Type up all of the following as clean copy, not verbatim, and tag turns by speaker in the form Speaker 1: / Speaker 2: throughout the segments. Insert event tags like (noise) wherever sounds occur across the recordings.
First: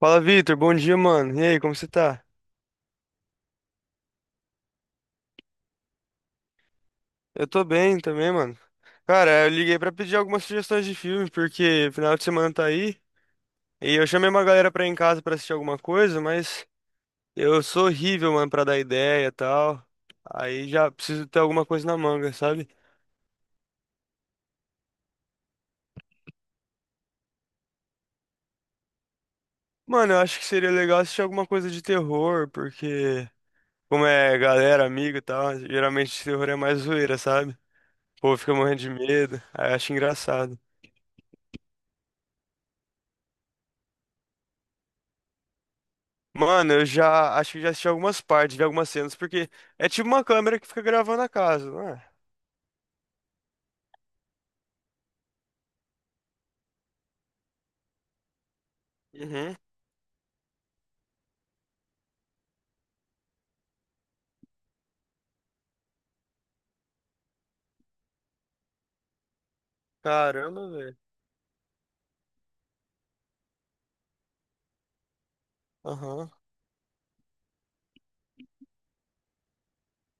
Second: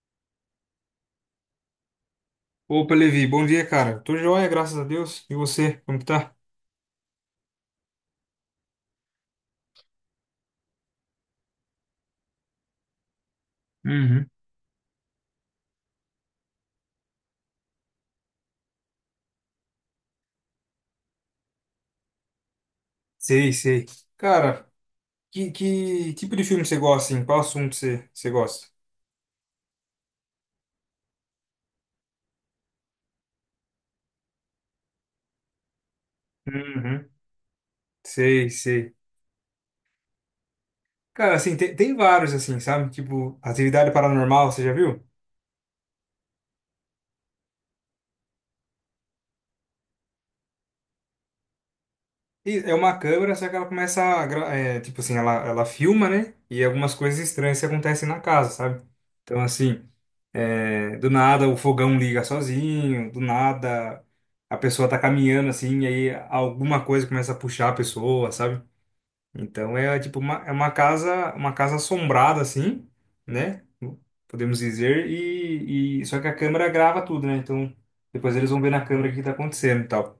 Speaker 1: Fala, Vitor. Bom dia, mano. E aí, como você tá?
Speaker 2: Opa, Levi, bom dia, cara. Tô joia, graças a Deus. E você, como que tá?
Speaker 1: Eu tô bem também, mano. Cara, eu liguei pra pedir algumas sugestões de filme, porque final de semana tá aí. E eu
Speaker 2: Uhum.
Speaker 1: chamei uma galera pra ir em casa pra assistir alguma coisa, mas eu sou horrível, mano, pra dar ideia e tal. Aí já preciso ter alguma coisa na manga, sabe?
Speaker 2: Sei, sei. Cara, que tipo de filme você gosta, assim? Qual assunto você gosta?
Speaker 1: Mano, eu acho que seria legal assistir alguma coisa de terror, porque, como é galera, amigo e tal, geralmente terror é mais
Speaker 2: Uhum.
Speaker 1: zoeira, sabe? O povo
Speaker 2: Sei,
Speaker 1: fica morrendo de
Speaker 2: sei.
Speaker 1: medo. Aí eu acho engraçado.
Speaker 2: Cara, assim, tem vários, assim, sabe? Tipo, Atividade Paranormal, você já viu?
Speaker 1: Mano, eu já acho que já assisti algumas partes, vi algumas cenas, porque é tipo uma câmera que fica gravando a casa, não é?
Speaker 2: E é uma câmera, só que ela começa a, tipo assim, ela filma, né? E algumas coisas estranhas que acontecem na casa, sabe? Então,
Speaker 1: Uhum.
Speaker 2: assim, do nada o fogão liga sozinho, do nada a pessoa tá caminhando assim, e aí alguma coisa começa a puxar a pessoa, sabe? Então é tipo uma, é uma
Speaker 1: Caramba, velho.
Speaker 2: casa, uma casa assombrada assim, né? Podemos dizer, e só que
Speaker 1: Aham.
Speaker 2: a câmera grava tudo, né? Então depois eles vão ver na câmera o que tá acontecendo e tal.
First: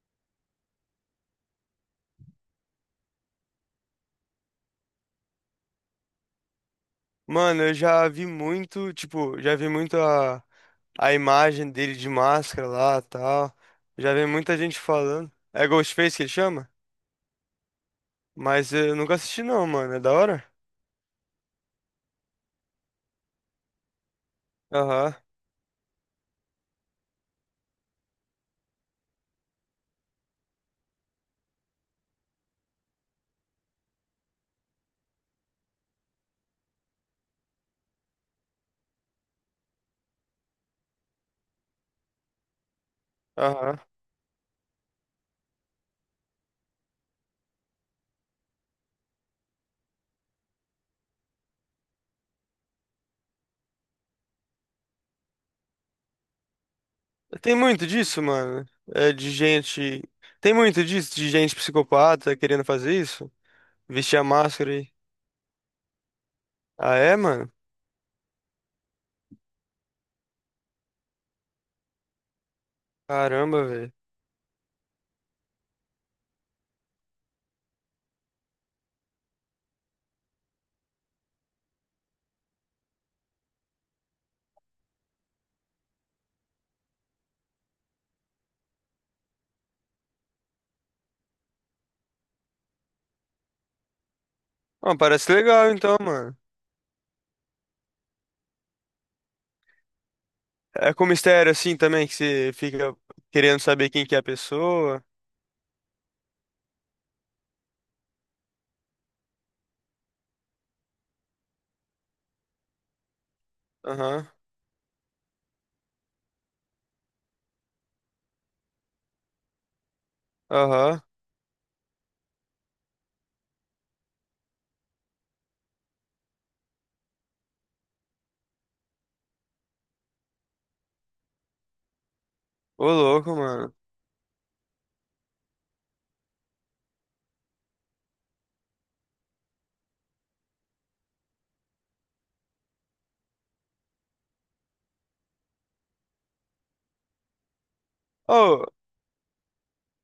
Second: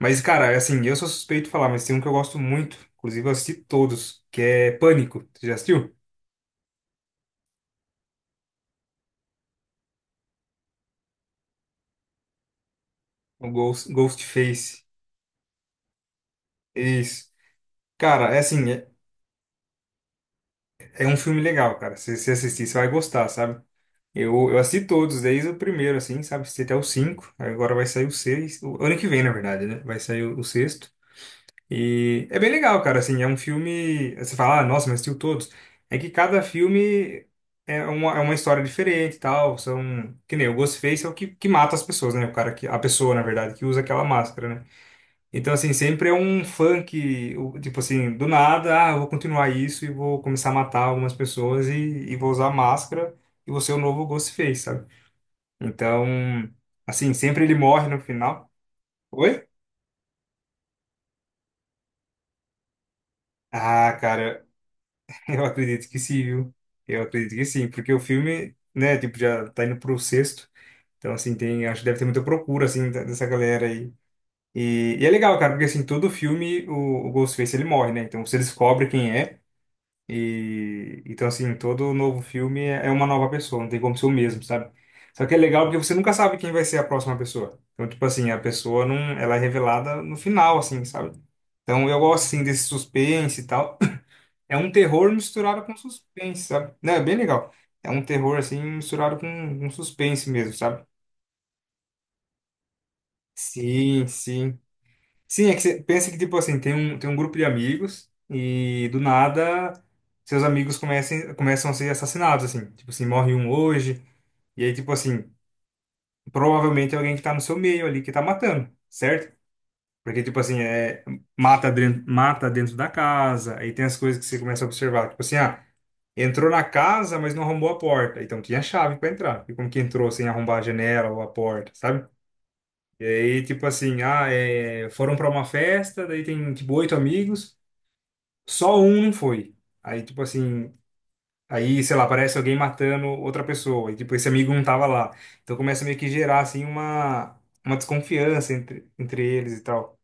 Speaker 2: Mas, cara, assim, eu sou suspeito de falar, mas tem um que eu gosto muito, inclusive eu assisti todos, que é Pânico. Você já assistiu?
Speaker 1: Mano, eu já vi muito, tipo, já vi muito a imagem dele de máscara lá,
Speaker 2: O
Speaker 1: tal.
Speaker 2: Ghost,
Speaker 1: Já vi muita gente
Speaker 2: Ghostface.
Speaker 1: falando. É Ghostface que ele chama?
Speaker 2: Isso. Cara, é assim,
Speaker 1: Mas
Speaker 2: é,
Speaker 1: eu nunca assisti não, mano. É da hora?
Speaker 2: é um filme legal, cara. Se você assistir, você vai gostar, sabe? Eu assisti
Speaker 1: Aham,
Speaker 2: todos, desde o primeiro, assim, sabe? Assisti até o cinco, agora vai sair o seis. O ano que vem, na verdade, né? Vai sair o sexto. E é bem legal, cara, assim, é um filme, você fala, ah, nossa, mas assistiu todos. É que cada filme é uma história diferente e tal, que nem o Ghostface é o que mata as pessoas, né? A pessoa, na verdade, que
Speaker 1: aham.
Speaker 2: usa aquela máscara, né? Então, assim, sempre é um funk, tipo assim, do nada, ah, eu vou continuar isso e vou começar a matar algumas pessoas e vou usar máscara e vou ser o novo Ghostface, sabe? Então, assim, sempre ele
Speaker 1: Tem
Speaker 2: morre
Speaker 1: muito
Speaker 2: no
Speaker 1: disso,
Speaker 2: final.
Speaker 1: mano. É de
Speaker 2: Oi?
Speaker 1: gente. Tem muito disso, de gente psicopata querendo fazer isso?
Speaker 2: Ah,
Speaker 1: Vestir a
Speaker 2: cara.
Speaker 1: máscara aí.
Speaker 2: Eu acredito que sim, viu?
Speaker 1: Ah,
Speaker 2: Eu
Speaker 1: é,
Speaker 2: acredito que
Speaker 1: mano?
Speaker 2: sim, porque o filme, né, tipo, já tá indo pro sexto. Então, assim, tem, acho que deve ter muita procura, assim, dessa
Speaker 1: Caramba,
Speaker 2: galera aí.
Speaker 1: velho.
Speaker 2: E é legal, cara, porque, assim, todo filme o Ghostface, ele morre, né? Então, você descobre quem é. E, então, assim, todo novo filme é uma nova pessoa, não tem como ser o mesmo, sabe? Só que é legal porque você nunca sabe quem vai ser a próxima pessoa. Então, tipo assim, a pessoa não, ela é revelada no final, assim, sabe? Então, eu gosto, assim, desse suspense e tal. É um
Speaker 1: Ah,
Speaker 2: terror
Speaker 1: parece
Speaker 2: misturado
Speaker 1: legal
Speaker 2: com
Speaker 1: então, mano.
Speaker 2: suspense, sabe? Não, é bem legal. É um terror, assim, misturado com um suspense mesmo, sabe?
Speaker 1: É com mistério assim também, que você fica querendo saber
Speaker 2: Sim,
Speaker 1: quem que é a
Speaker 2: sim.
Speaker 1: pessoa.
Speaker 2: Sim, é que você pensa que, tipo assim, tem um grupo de amigos e, do nada, seus amigos começam a ser assassinados, assim. Tipo assim, morre um hoje.
Speaker 1: Aham,
Speaker 2: E aí, tipo assim, provavelmente é alguém que tá no seu meio ali que tá matando, certo? Porque, tipo assim,
Speaker 1: aham.
Speaker 2: mata dentro da casa. Aí tem as coisas que você começa a observar. Tipo assim, entrou na casa, mas não arrombou a porta. Então tinha chave para entrar. E como que entrou sem arrombar a janela ou a porta, sabe?
Speaker 1: Ô,
Speaker 2: E
Speaker 1: louco,
Speaker 2: aí, tipo
Speaker 1: mano.
Speaker 2: assim, foram para uma festa, daí tem tipo oito amigos, só um não foi. Aí, tipo assim, aí, sei lá, parece alguém matando outra pessoa. E tipo, esse amigo não tava lá. Então começa meio que gerar assim uma desconfiança
Speaker 1: Oh,
Speaker 2: entre eles e tal.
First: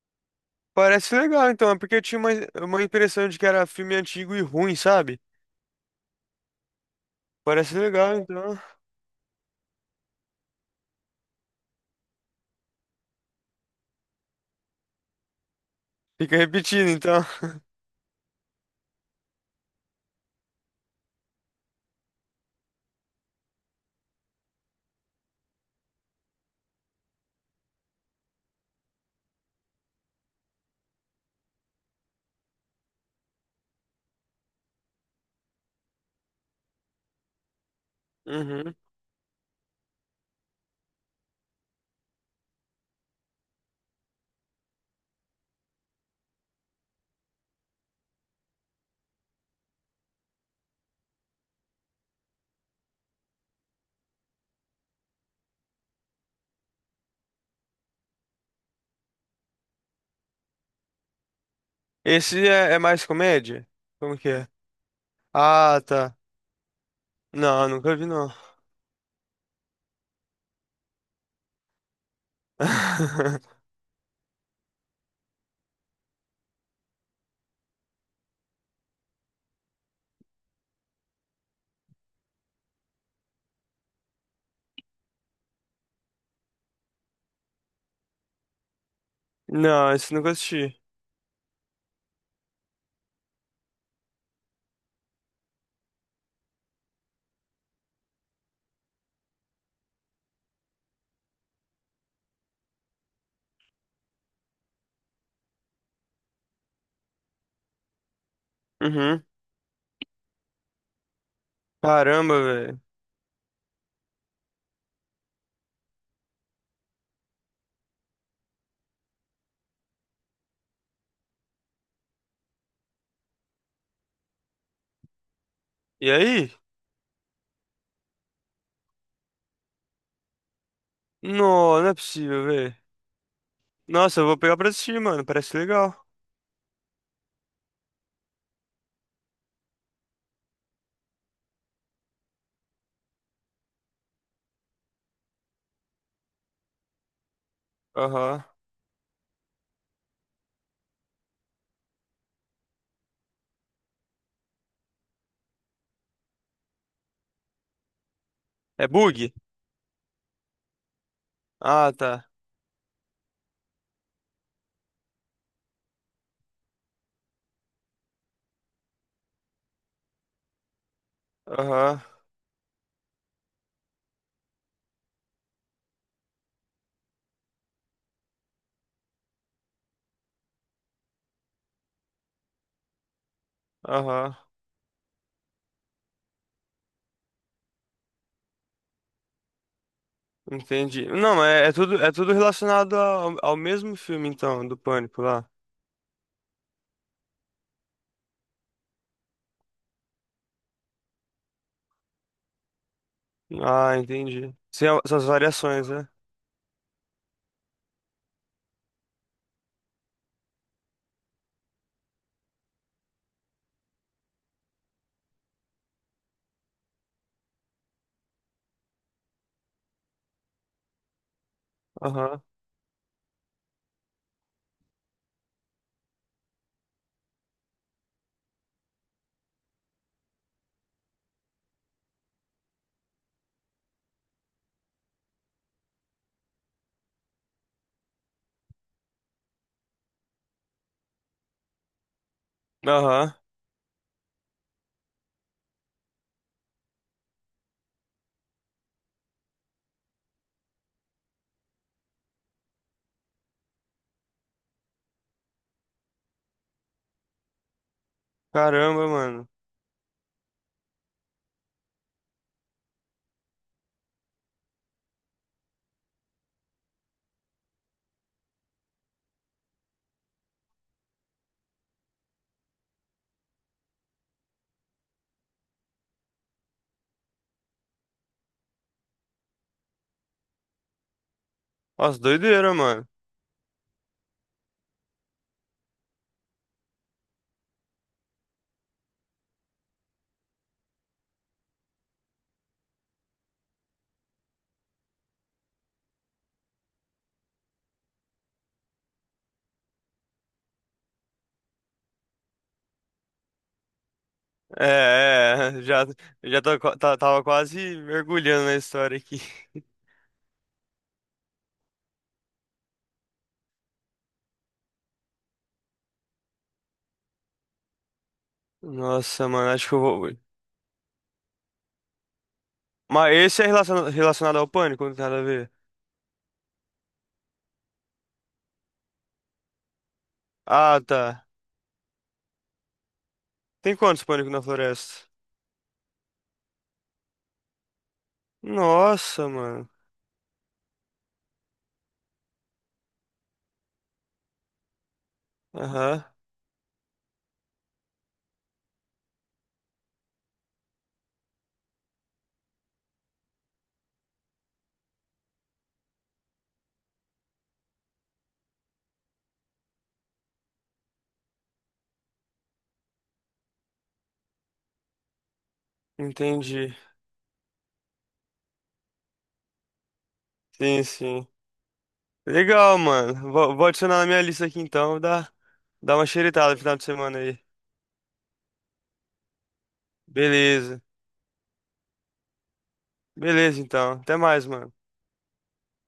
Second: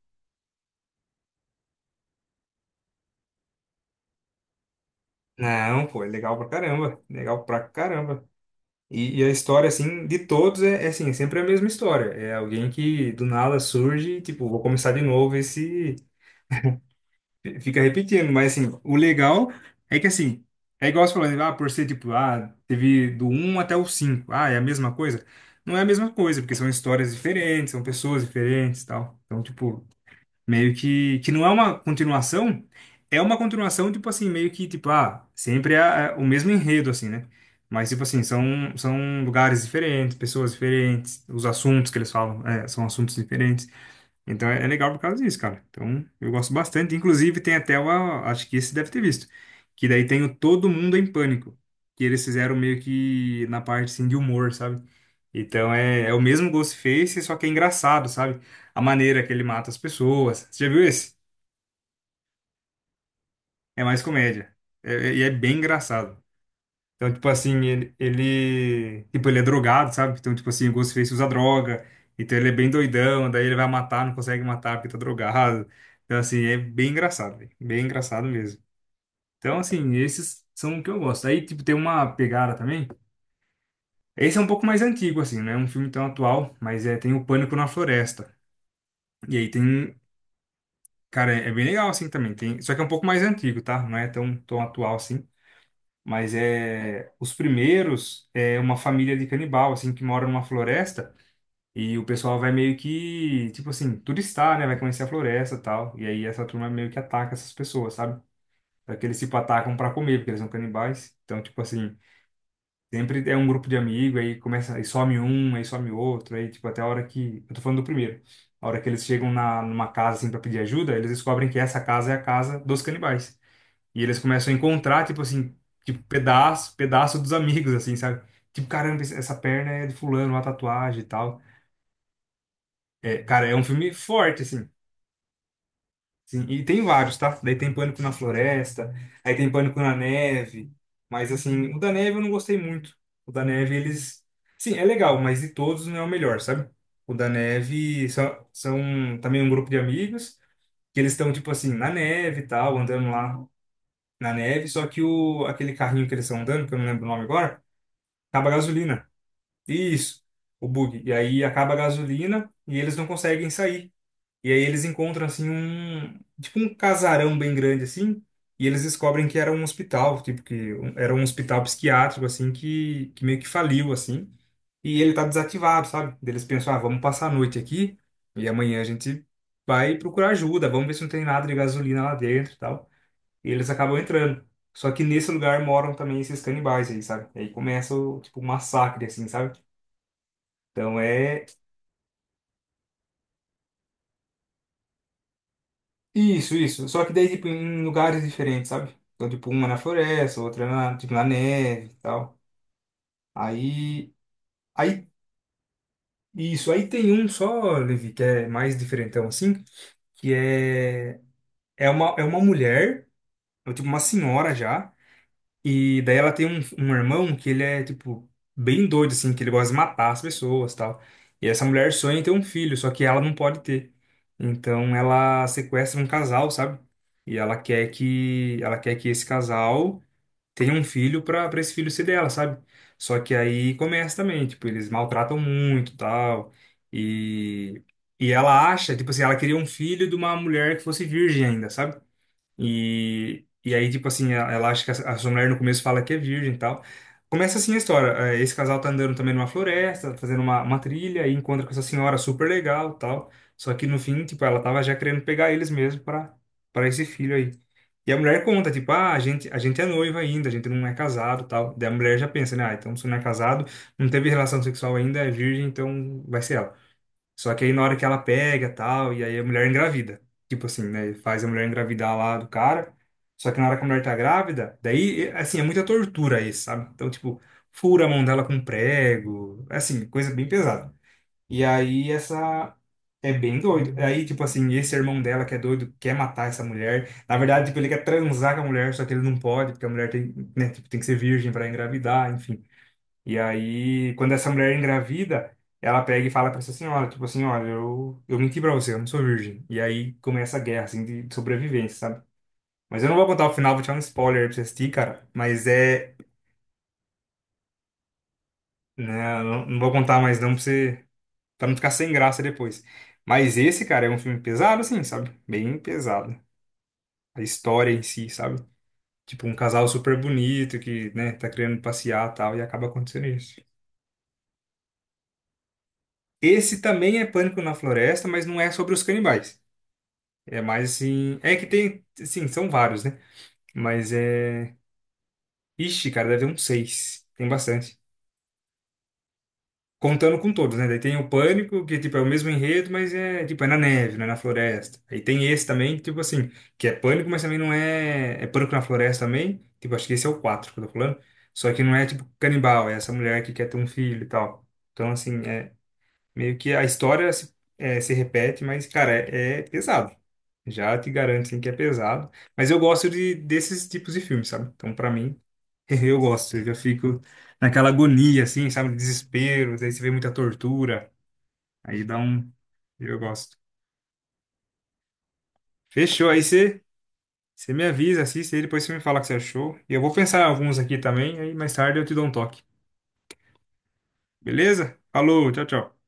Speaker 1: parece legal então, é porque eu tinha uma impressão de que era filme antigo e ruim, sabe?
Speaker 2: Não, pô, é legal pra caramba. Legal pra
Speaker 1: Parece legal
Speaker 2: caramba.
Speaker 1: então.
Speaker 2: E a história, assim, de todos é, assim, é sempre a mesma história. É alguém que do nada surge, e, tipo, vou começar de novo, esse
Speaker 1: Fica repetindo então. (laughs)
Speaker 2: fica repetindo. Mas, assim, o legal é que, assim, é igual você falou, né? Por ser, tipo, teve do um até o cinco. Ah, é a mesma coisa? Não é a mesma coisa, porque são histórias diferentes, são pessoas diferentes e tal. Então, tipo, meio que não é uma continuação, é uma continuação, tipo assim, meio que, tipo, sempre é o mesmo enredo, assim, né? Mas, tipo assim, são,
Speaker 1: Uhum.
Speaker 2: são lugares diferentes, pessoas diferentes, os assuntos que eles falam, são assuntos diferentes. Então é legal por causa disso, cara. Então eu gosto bastante. Inclusive tem até uma, acho que esse deve ter visto, que daí tem o Todo Mundo em Pânico, que eles fizeram meio que na parte, assim, de humor, sabe? Então é o mesmo Ghostface, só que é engraçado, sabe? A maneira que ele mata as pessoas. Você já viu esse?
Speaker 1: Esse é, é mais comédia?
Speaker 2: É mais
Speaker 1: Como que é?
Speaker 2: comédia. E é bem
Speaker 1: Ah, tá.
Speaker 2: engraçado. Então, tipo assim,
Speaker 1: Não,
Speaker 2: ele,
Speaker 1: nunca vi não.
Speaker 2: ele. Tipo, ele é drogado, sabe? Então, tipo assim, o Ghostface usa droga. Então ele é bem doidão, daí ele
Speaker 1: (laughs)
Speaker 2: vai matar, não consegue matar porque tá drogado. Então, assim, é bem engraçado, velho. Bem engraçado mesmo. Então, assim, esses são o que eu gosto. Aí, tipo, tem uma pegada também. Esse é um pouco mais antigo, assim, não é um filme tão atual, mas é, tem o Pânico na Floresta. E aí
Speaker 1: Não,
Speaker 2: tem.
Speaker 1: esse nunca assisti.
Speaker 2: Cara, é bem legal assim também. Tem, só que é um pouco mais antigo, tá? Não é tão, tão atual assim. Mas é os primeiros é uma família de canibal assim que mora numa floresta e o pessoal vai meio que, tipo assim, turistar, né? Vai conhecer a floresta, e tal. E aí essa turma meio que ataca essas pessoas, sabe? Só que eles
Speaker 1: Uhum.
Speaker 2: tipo atacam pra comer, porque eles são canibais. Então, tipo assim,
Speaker 1: Caramba, velho.
Speaker 2: sempre é um grupo de amigo, aí começa, aí some um, aí some outro, aí tipo, até a hora que. Eu tô falando do primeiro. A hora que eles chegam numa casa assim pra pedir ajuda, eles descobrem que essa casa é a casa dos canibais. E eles começam a encontrar, tipo assim, tipo,
Speaker 1: E aí?
Speaker 2: pedaço, pedaço dos amigos, assim, sabe? Tipo, caramba, essa perna é de fulano, uma tatuagem e tal.
Speaker 1: Não, não é possível, velho.
Speaker 2: É, cara, é um filme
Speaker 1: Nossa, eu vou
Speaker 2: forte,
Speaker 1: pegar
Speaker 2: assim.
Speaker 1: pra assistir, mano. Parece legal.
Speaker 2: Sim, e tem vários, tá? Daí tem Pânico na Floresta, aí tem Pânico na Neve, mas assim, o da Neve eu não gostei muito. O da Neve, eles. Sim, é legal, mas de todos não é o melhor, sabe? O da Neve
Speaker 1: Aham.
Speaker 2: são também um grupo de amigos, que eles estão, tipo assim, na neve e tal, andando lá na neve, só que aquele carrinho que eles estão andando, que eu não lembro o nome agora, acaba a
Speaker 1: É
Speaker 2: gasolina.
Speaker 1: bug?
Speaker 2: Isso, o bug. E aí acaba a
Speaker 1: Ah, tá.
Speaker 2: gasolina e eles não conseguem sair. E aí eles encontram assim um, tipo um casarão bem grande assim, e eles descobrem que era um hospital, tipo que era um hospital
Speaker 1: Aham.
Speaker 2: psiquiátrico assim que meio que faliu assim, e ele tá desativado, sabe? Daí eles pensam, ah, vamos passar a noite aqui e amanhã a gente vai procurar ajuda, vamos ver se não tem nada de gasolina lá dentro, e tal. E eles acabam
Speaker 1: Aham.
Speaker 2: entrando. Só que nesse lugar moram também esses canibais aí, sabe? E aí começa o, tipo, um massacre assim, sabe? Então
Speaker 1: Entendi. Não,
Speaker 2: é.
Speaker 1: é, é tudo relacionado ao mesmo filme, então, do Pânico lá.
Speaker 2: Isso, isso. Só que daí, tipo, em lugares diferentes, sabe? Então, tipo, uma na floresta, outra na, tipo, na neve e tal.
Speaker 1: Ah,
Speaker 2: Aí,
Speaker 1: entendi. Sem a-
Speaker 2: aí,
Speaker 1: essas variações, né?
Speaker 2: isso. Aí tem um só, Levi, que é mais diferentão, assim, que é uma mulher, ou tipo, uma senhora já. E daí ela tem um irmão que ele é, tipo, bem doido, assim, que ele gosta de matar as pessoas tal. E essa mulher sonha em ter um
Speaker 1: Aham.
Speaker 2: filho, só que ela não pode ter. Então ela sequestra um casal, sabe? E ela quer que esse casal tenha um filho pra para esse filho ser dela, sabe? Só que aí começa também, tipo, eles maltratam muito, tal. E e ela acha, tipo assim, ela queria um filho de uma mulher que fosse virgem ainda, sabe?
Speaker 1: Aham.
Speaker 2: E aí, tipo assim, ela acha que a sua mulher no começo fala que é virgem e tal. Começa assim a história. Esse casal tá andando também numa floresta, fazendo uma trilha, e encontra com essa senhora super legal e tal. Só que no fim, tipo, ela tava já querendo pegar eles mesmo pra para esse filho aí. E a mulher conta, tipo,
Speaker 1: Caramba,
Speaker 2: ah, a gente,
Speaker 1: mano.
Speaker 2: a gente é noiva ainda, a gente não é casado e tal. Daí a mulher já pensa, né? Ah, então se não é casado, não teve relação sexual ainda, é virgem, então vai ser ela. Só que aí na hora que ela pega tal, e aí a mulher engravida. Tipo assim, né? Faz a mulher engravidar lá do cara. Só que na hora que a mulher tá grávida, daí, assim, é muita tortura isso, sabe? Então, tipo, fura a mão dela com um prego. É assim, coisa bem pesada. E aí
Speaker 1: Nossa, doideira,
Speaker 2: essa.
Speaker 1: mano.
Speaker 2: É bem doido. Aí, tipo assim, esse irmão dela que é doido quer matar essa mulher. Na verdade, tipo, ele quer transar com a mulher, só que ele não pode, porque a mulher tem, né, tipo, tem que ser virgem para engravidar, enfim. E aí, quando essa mulher é engravida, ela pega e fala pra essa senhora, tipo assim, olha, eu menti pra você, eu não sou virgem. E aí começa a guerra, assim, de sobrevivência, sabe? Mas eu não vou contar o final, vou te dar um spoiler aí pra você assistir, cara. Mas
Speaker 1: É, é, já,
Speaker 2: é,
Speaker 1: já tô, qua- tá- tava quase mergulhando na história aqui.
Speaker 2: né, eu não
Speaker 1: (laughs)
Speaker 2: vou contar mais não pra você, pra não ficar sem graça depois. Mas esse, cara, é um filme pesado, assim, sabe? Bem pesado. A história em si, sabe? Tipo,
Speaker 1: Nossa,
Speaker 2: um
Speaker 1: mano,
Speaker 2: casal
Speaker 1: acho que eu
Speaker 2: super
Speaker 1: vou.
Speaker 2: bonito que, né, tá querendo passear e tal, e acaba acontecendo
Speaker 1: Mas
Speaker 2: isso.
Speaker 1: esse é relaciona- relacionado ao pânico, não tem nada a ver.
Speaker 2: Esse também é Pânico na Floresta, mas não é sobre os canibais. É mais
Speaker 1: Ah,
Speaker 2: assim.
Speaker 1: tá.
Speaker 2: É que tem. Sim, são vários, né?
Speaker 1: Tem
Speaker 2: Mas
Speaker 1: quantos pânico na
Speaker 2: é.
Speaker 1: floresta?
Speaker 2: Ixi, cara, deve ter uns seis. Tem bastante.
Speaker 1: Nossa, mano.
Speaker 2: Contando com todos, né? Daí tem o Pânico, que tipo, é o mesmo enredo, mas é tipo, é na neve, né? Na floresta. Aí tem esse também, tipo
Speaker 1: Aham,
Speaker 2: assim, que é Pânico, mas também não é. É Pânico na floresta também. Tipo, acho que esse é o 4 que eu tô falando. Só que não é tipo canibal, é essa mulher que quer ter um filho e tal. Então, assim, meio que a história se repete, mas, cara, é pesado. Já te garanto, assim, que é pesado. Mas eu gosto desses tipos de filmes, sabe? Então, pra mim, (laughs) eu gosto. Eu já
Speaker 1: entendi.
Speaker 2: fico naquela agonia, assim, sabe? Desespero. Daí você vê muita
Speaker 1: Sim,
Speaker 2: tortura.
Speaker 1: sim.
Speaker 2: Aí dá um...
Speaker 1: Legal,
Speaker 2: Eu
Speaker 1: mano.
Speaker 2: gosto.
Speaker 1: Vou adicionar na minha lista aqui então. Dá uma
Speaker 2: Fechou. Aí
Speaker 1: xeritada no
Speaker 2: você,
Speaker 1: final de semana aí.
Speaker 2: você me avisa, assiste aí. Depois você me fala o que você achou. E eu vou pensar em alguns aqui
Speaker 1: Beleza.
Speaker 2: também. Aí mais tarde eu te dou um toque.
Speaker 1: Beleza, então. Até mais, mano.
Speaker 2: Beleza? Falou, tchau, tchau.